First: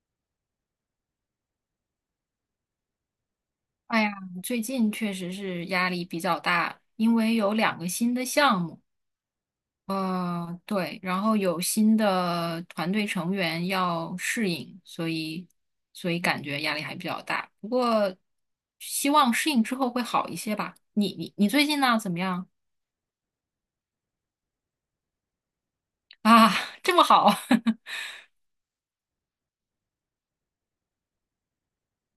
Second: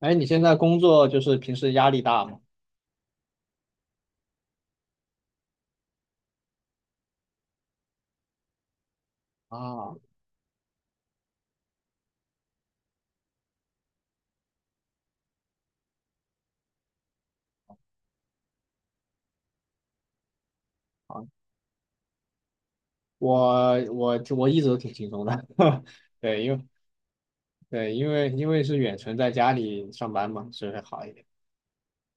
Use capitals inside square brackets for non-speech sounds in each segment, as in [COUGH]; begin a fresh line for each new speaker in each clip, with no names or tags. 哎，你现在工作就是平时压力大吗？
哎呀，最近确实是压力比较大，因为有两个新的项目，
啊
对，然后有新的团队成员要适应，所以感觉压力还比较大。不过希望适应之后会好一些吧。你
啊，
你你最近呢？怎么样
我一直都挺轻松的。[LAUGHS] 对，
啊？
因为
这么好？[LAUGHS]
对，因为是远程在家里上班嘛，所以会好一点。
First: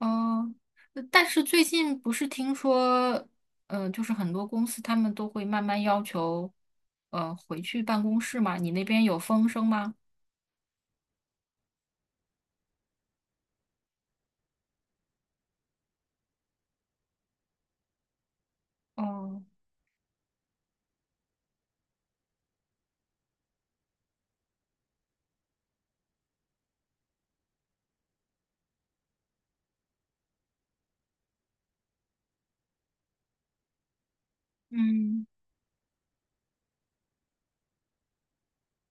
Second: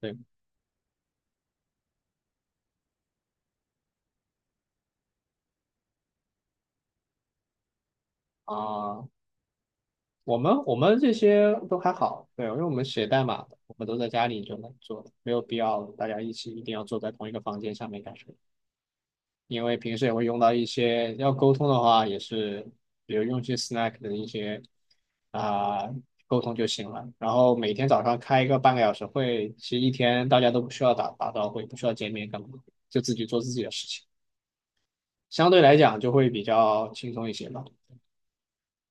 对
但是最近不是听说，就是很多公司他们都会慢慢要求，回去办公室嘛？你那边
啊，
有风声吗？
我们这些都还好，对，因为我们写代码的我们都在家里就能做的，没有必要大家一起一定要坐在同一个房间下面干什么。
哦，
因为平时也会用到一些要沟通的话，也是比如用一些 Slack 的一些啊、沟通就行了。然后每天早上开一个半个小时会，其实一天大家都不需要打打招呼，也不需要见面干嘛，就自己做自己的事情，
嗯，
相对来讲就会比较轻松一些吧。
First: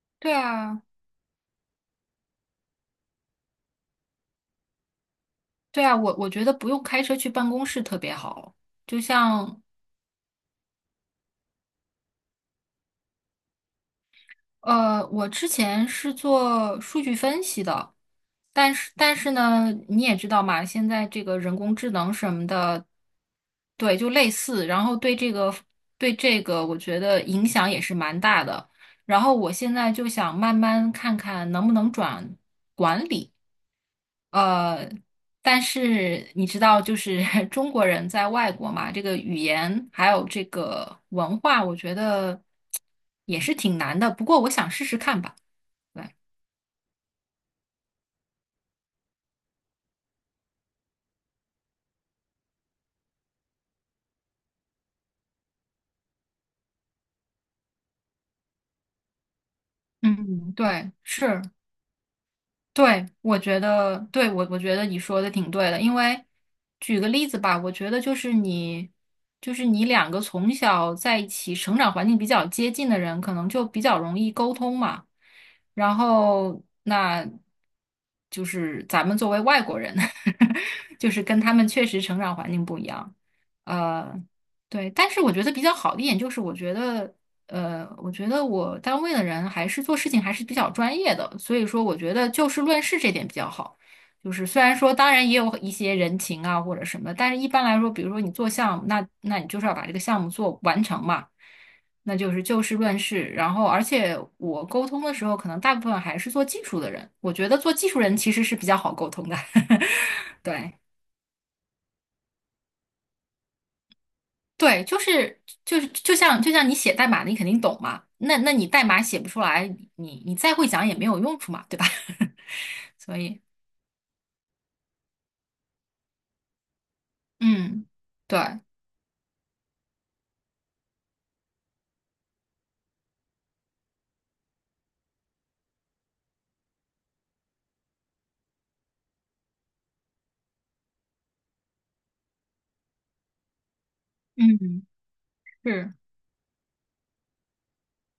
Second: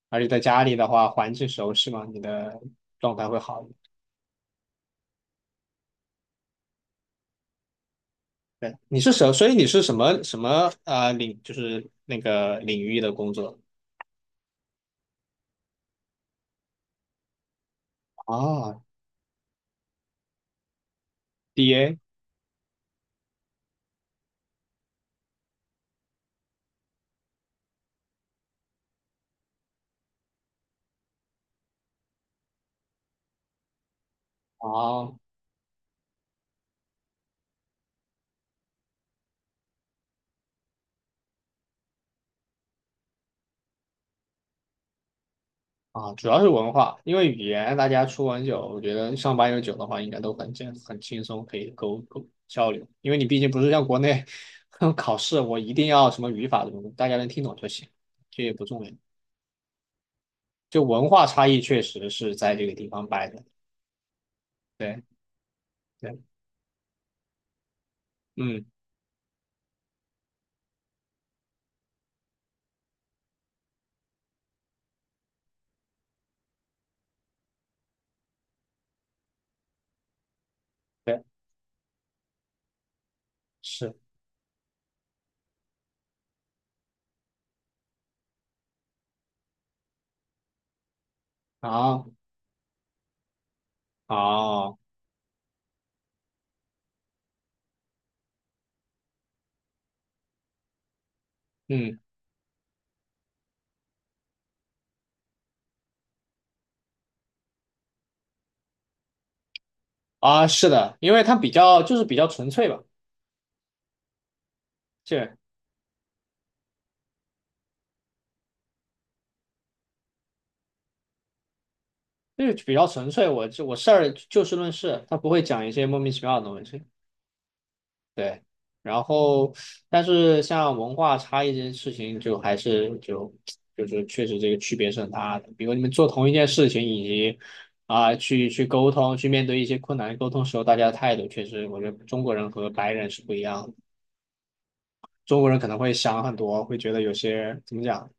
而且
对
在家里
啊，
的话，环境熟悉嘛，你的状态会好一点。
对啊，我觉得不用开车去办公室特别好。
对，你
就
是什，所以
像，
你是什么啊、呃领，就是那个领域的工作
我之前是做数据分析的，但
啊
是但是呢，你也知道嘛，现在这个人工
，DA。
智能什么的，对，就类似，然后对这个，我觉得影响也是蛮大的。然后我现在就想慢慢看看能不能转管理。呃，
啊，
但是你知道，就是 [LAUGHS] 中国人在外国嘛，这个语言还有这个文化，我觉得也是挺难的。不过我想试试看吧。对，
主要是文化，因为语言大家出完酒，我觉得上八有九的话，应该都很轻松，可以交流。因为你毕竟不是像国内 [LAUGHS] 考试，我一定要什么语法什么的，大家能听懂就行，这也不重要。
嗯，
就
对，
文化
是。
差异确实是在这个地方
对，
摆
我
的。
觉得，对，我觉得你
对
说的挺对的，因
对，
为举个例子吧，我觉得就是
嗯，
你，就是你两个从小在一起成长环境比较接近的人，可能就比较容易沟通嘛。然后，那就是咱们作为外国人，[LAUGHS] 就是
对，
跟他们确实成长环境不一样。
是
呃，对，但是我觉得比较好的一点就是，我觉得我单位的人还是做事情还是比较专业的，所以说我
啊。
觉得就事论事这点比较好。就是虽然
啊，
说，当然也有一些人情啊或者什么，但是一般来说，比如说你做项目，那你就是要把这个项目做完成嘛，
嗯，
那就是就事论事。然后，而且我沟通的时候，可能大部分还是做技术的人，我觉得做技术人其实是比较好沟通的。[LAUGHS]
啊，是
对。
的，因为它比较就是比较纯粹吧。
对，
这
就像你写代码，你肯定懂嘛。那你代码写不出来，你再会讲也没有用处嘛，对吧？
就是比较
[LAUGHS]
纯
所
粹，
以，
我就我事儿就事论事，他不会讲一些莫名其妙的东西。
嗯，对，
对，然后但是像文化差异这件事情，就是确实这个区别是很大的。比如你们做同一件事情，以及去沟通，去面对一些困难沟通时候，大家的态度确实，我觉得中国人和白人是不一样的。
嗯，
中国人可能会
是，
想很多，会觉得有些怎么讲，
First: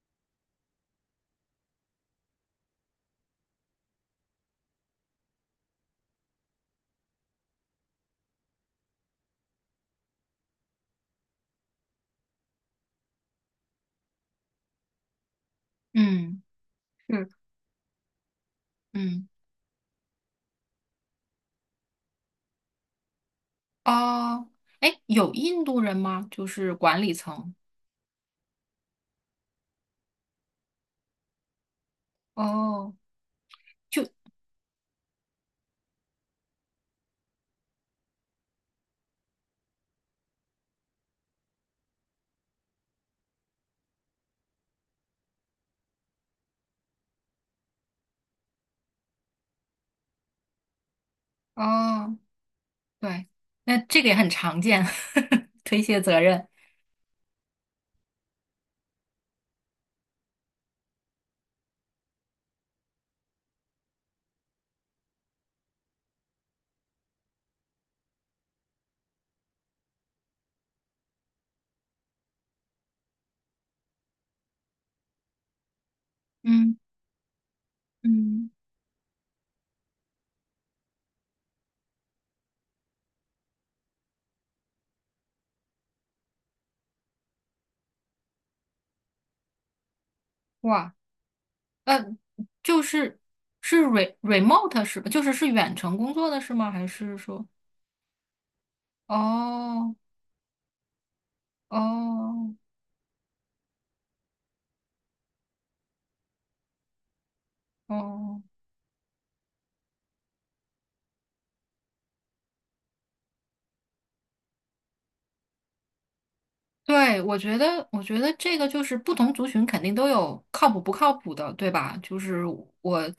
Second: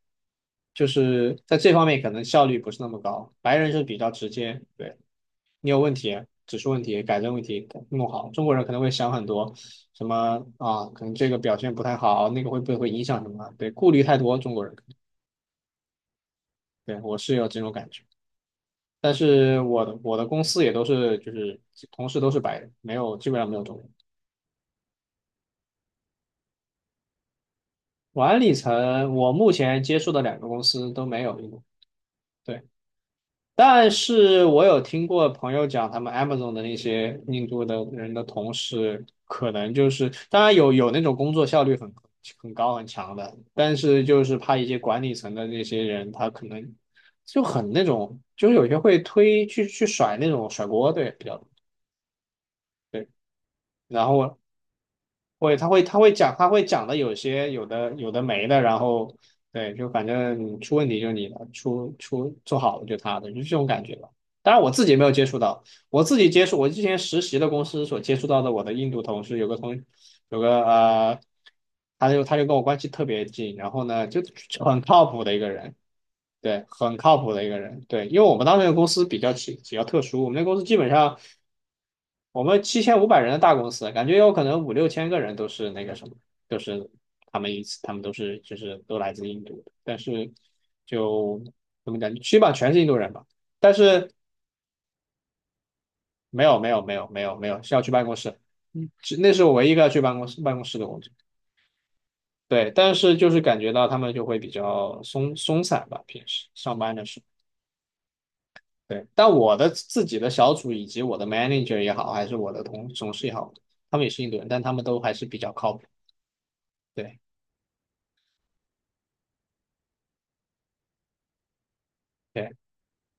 就是在这方面可能效率不是那么高。白人是比较直接。对，你有问题，指出问题，改正问题，弄好。中国人可能会想很多，什么啊，可能这个表现不太好，那个会不会影响什么？对，顾虑太多，中国人。
嗯
对，我
是，
是有这种感觉，但
嗯，
是我的公司也都是就是同事都是白人，没有基本上没有中国人。
哦，哎，有印度人吗？就是管理层，
管理层，我目前接触的两个公司都没有一个。对。
哦，
但
就
是我有听过朋友讲，他们 Amazon 的那些印度的人的同事，可能就是，当然有那种工作效率很高很强的，但是就是怕一些管理层的那些人，他可能就很那种，就是有些会推去甩那种甩锅，对，比较多。
哦，
对，
对，那这
然
个也很
后
常见，
会，
[LAUGHS] 推
他
卸
会
责
讲，他
任，
会讲的有些有的没的，然后对，就反正出问题就是你的，做好了就他的，就是这种感觉吧。当然我自己没有接触到，我自己接触我之前实习的公司所接触到的我的印度同事，有个他就跟我关系特别近，然后呢就很靠谱的一个人。对，
嗯
很靠谱的一个人。对，因为我们
嗯，
当时那个公司比较特殊。我们那个公司基本上我们7,500人的大公司，感觉有可能五六千个人都是那个什么，都是他们一次，他们都是就是都来自印度的，但是
哇。
就怎么
呃，
讲，基本上全是
就
印度人
是
吧。但
是
是
remote 是吧？就是是远程工作的
没
是
有，没
吗？
有，
还
没有，
是
没有，
说？
没有，是要去办公室。嗯，只那是我唯一一个要
哦
去办公室的工作。
哦
对，但是就是感觉到他们就会比较松散吧，平时上班的时候。
哦，
对，但我的自己的小组以及我的 manager 也好，还是我的同事也好，他们也是印度人，但他们都还是比较靠谱。对。
对，我觉得这个就是不同族群肯定都有靠谱不靠谱的，对吧？就是
对，
我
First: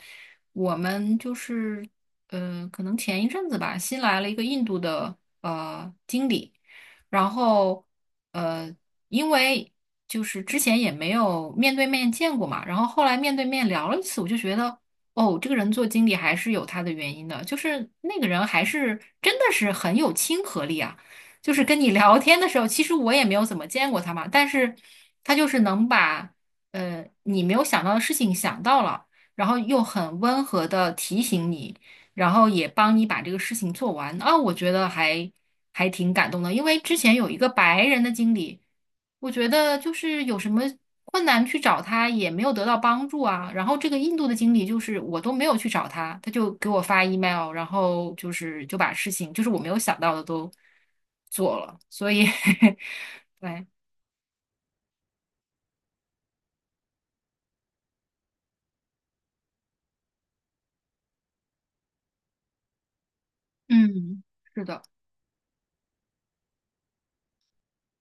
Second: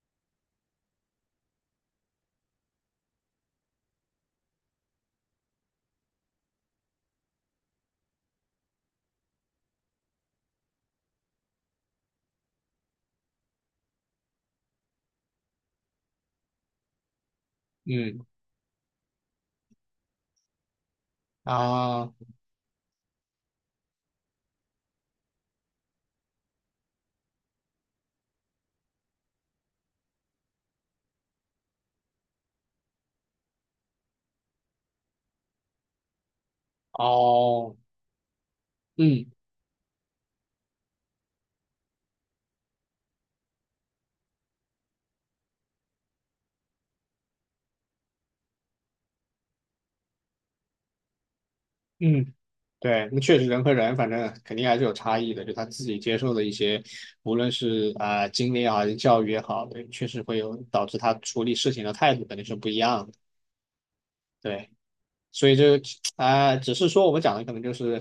我们就是可能前一阵子吧，新来了一个印度的经理，然后呃，因为就是之前也没有面对面见过嘛，然后后来面对面聊了一次，我就觉得哦，这个人做经理还是有他的原因的，就是那
嗯，
个人还是真的是很有亲和力啊。就是跟你
啊。
聊天的时候，其实我也没有怎么见过他嘛，但是他就是能把你没有想到的事情想到了，然后又很温和的提醒你。然后也帮你把这个事情做完啊，我觉得还挺感动的，因为之前有一个
哦，
白人的经理，
嗯
我觉得就是有什么困难去找他也没有得到帮助啊，然后这个印度的经理就是我都没有去找他，他就给我发 email，然后就是就把事情就是我没有想到的都做了，所以
嗯，
[LAUGHS]
对。那确实人
对，
和人，反正肯定还是有差异的。就他自己接受的一些，无论是经历啊，还是教育也好，对，确实会有导致他处理事情的态度肯定是不一样的。
嗯，是
对，
的，
所以这只是说我们讲的可能就是，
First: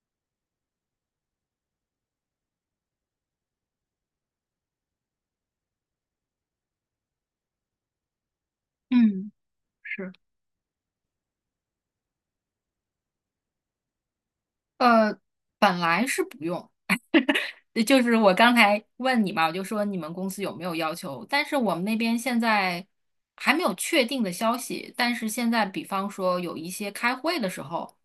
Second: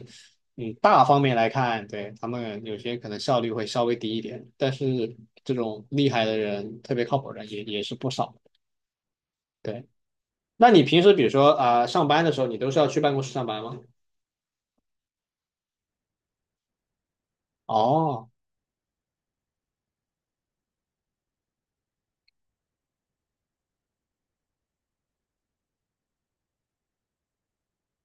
嗯，大方面来看，对，他们有些可能效率会稍微低一点，但是这种厉害的人，特别靠谱的人也是不少。
嗯，
对。
是，
那你平时比如说上班的时候，你都是要去办公室上班吗？
呃，本来是不用。就是
哦，
我刚才问你嘛，我就说你们公司有没有要求？但是我们那边现在还没有确定的消息。但是现在，比方说有一些开会的时候，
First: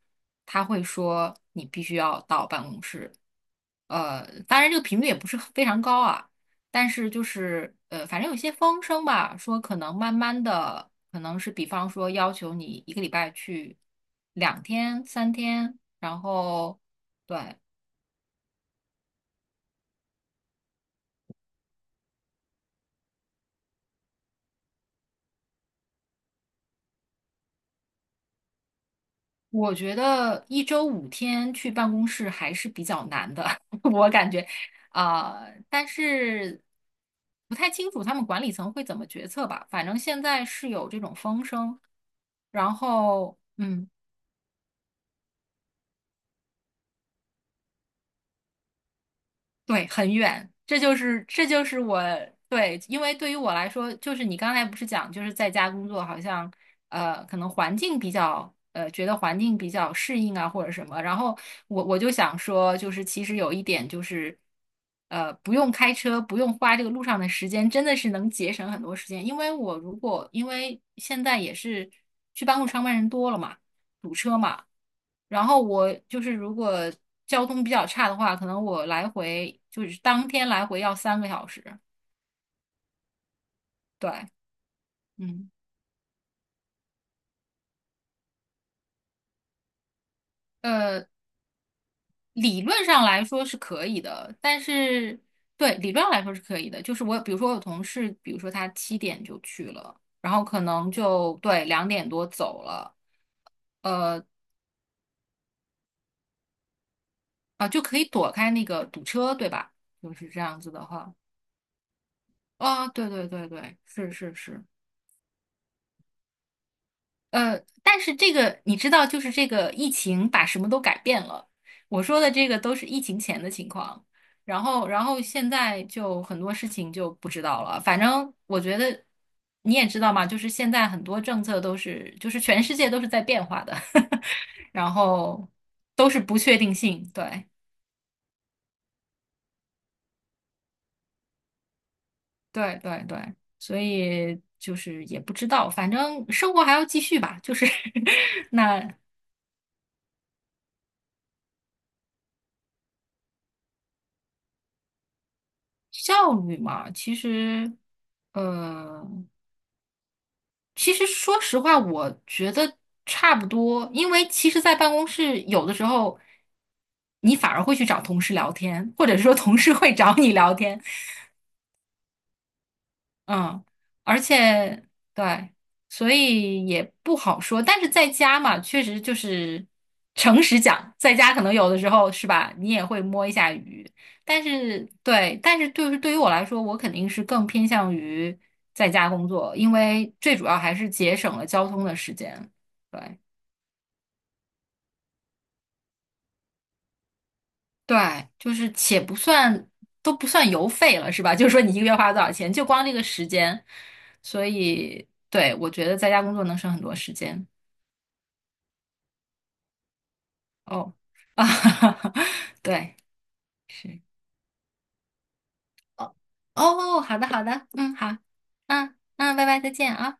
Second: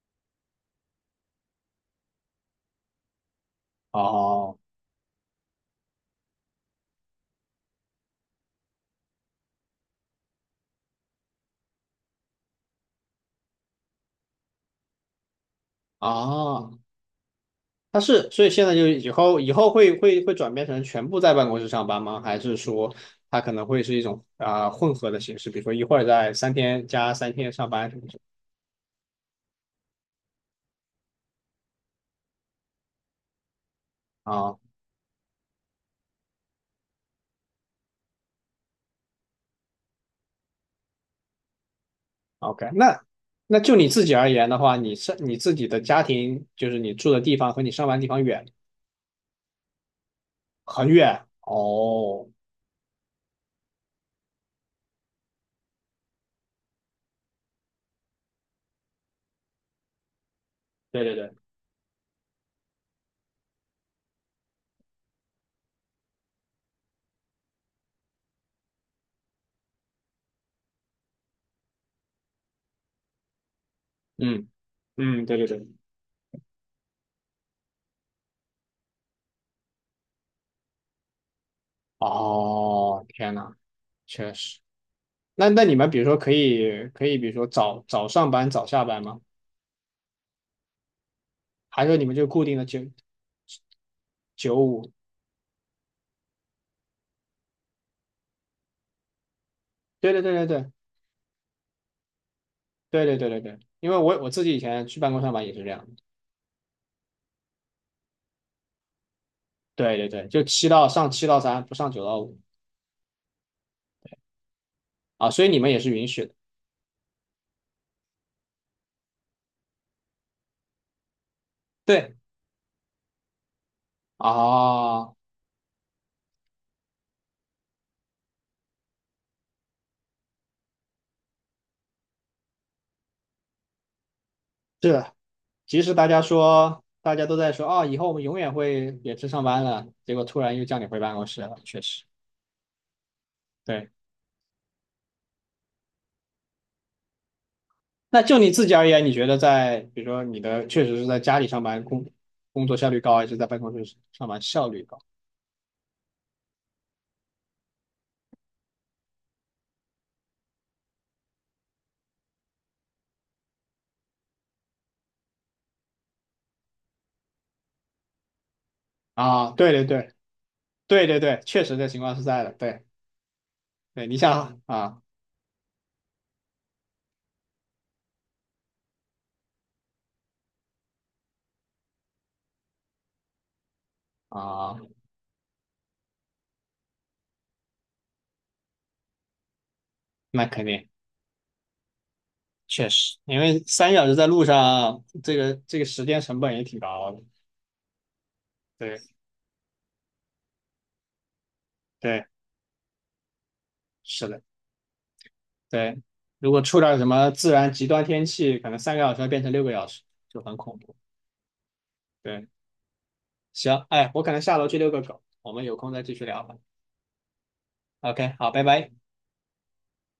他会说你必须要到办公室。
哦，
当然这个频率也不是非常高啊，但是就是反正有些风声吧，说可能慢慢的，可能是比方说要求你一个礼拜去2天、3天，然
哦，
后对。
它是，所以现在就以后会转变成全部在办公室上班吗？还是说它可能会是一种混合的形式，比如说一会儿在三天加三天上班什么
我觉得一周5天去办公室还是比较难的，[LAUGHS] 我感觉，
啊
啊、但是不太清楚他们管理层会怎么决策吧。反正现在是有这种风声，
？OK。
然
那
后，
那就你
嗯。
自己而言的话，你是你自己的家庭，就是你住的地方和你上班地方远
对，很远，这
很
就是
远。
这就是我
哦，
对，因为对于我来说，就是你刚才不是讲，就是在家工作，好像可能环境比较呃，觉得环境比较适应啊，或者什么。
对对
然
对，
后我就想说，就是其实有一点就是，不用开车，不用花这个路上的时间，真的是能节省很多时间。因为现在也是去办公室上班人多了嘛。堵车
嗯
嘛。
嗯，对
然
对
后
对。
我就是如果交通比较差的话，可能我来回就是当天来回要3个小时。
哦，天呐，
对，
确实。那
嗯，
那你们比如说可以，比如说早早上班早下班吗？
呃，
还是说你们就固定
理
的九
论上来说是可以的，
九
但
五？
是对理论上来说是可以的。就是我比如说我有同事，比如说他7点就去了，
对对
然后
对
可
对
能就对2点多走了，
对对对对对对，因为我
呃
我自己以前去办公上班也是这样的。
就可以躲开那个堵车，对吧？
对对
就
对，
是这
就
样子的话，
七到三，不上九到五。
啊，对对对对，是是是，
啊，所以你们也是允许的。
但是这个你知道，就是这个疫情把什么都改变了。我
对
说的这个都是疫情前的情况，然后，然
啊，
后现在就很多事情就不知道了。反正我觉得你也知道嘛，就是现在很多政策都是，就是全世界都是在变化的，[LAUGHS] 然
是。
后
即使
都是不确定性。
大家都
对，
在说啊，以后我们永远会远程上班了，结果突然又叫你回办公室了，确实。
对，对，对，所
对。
以就是也不知道，反正生活还要继续吧。就是
那就你
[LAUGHS]
自己而
那。
言，你觉得在比如说你的确实是在家里上班工作效率高，还是在办公室上班效率高？
效率嘛，其实，呃，说实话，我觉得差不多，因为其实，在办公室有的时候，你反而会去找同事聊天，或者说
啊，
同
对
事
对
会
对
找你聊天，
对对对，确实这情况是在的。对
嗯，
对，你
而
想
且
啊。
对，所以也不好说。但是在家嘛，确实就是诚实讲，在家可能有的时候是吧，你也会摸一下鱼。但
啊，
是对，但是对于我来说，我肯定是更偏向于在家工作，因为最
那
主要
肯
还
定
是节省了交通的时间。
确实，
对
因为3小时在路上，这个时间成本也挺高的。
对，就是
对
且不算都不算油费了，是吧？[LAUGHS] 就是说你一个月花了多
对，
少钱，就光这个时间，
是的，
所以对，我觉得
对。
在家工作
如
能
果
省
出
很多
点什
时
么
间。
自然极端天气，可能3个小时要变成6个小时，就很恐
哦，
怖。
[LAUGHS] 啊，
对，
对，
行，
是，
哎，我可能下楼去遛个狗，我们有空再继
哦，
续聊吧。
哦，好的，好的，嗯，好，
OK，好，拜拜。
嗯嗯，拜拜，再见啊。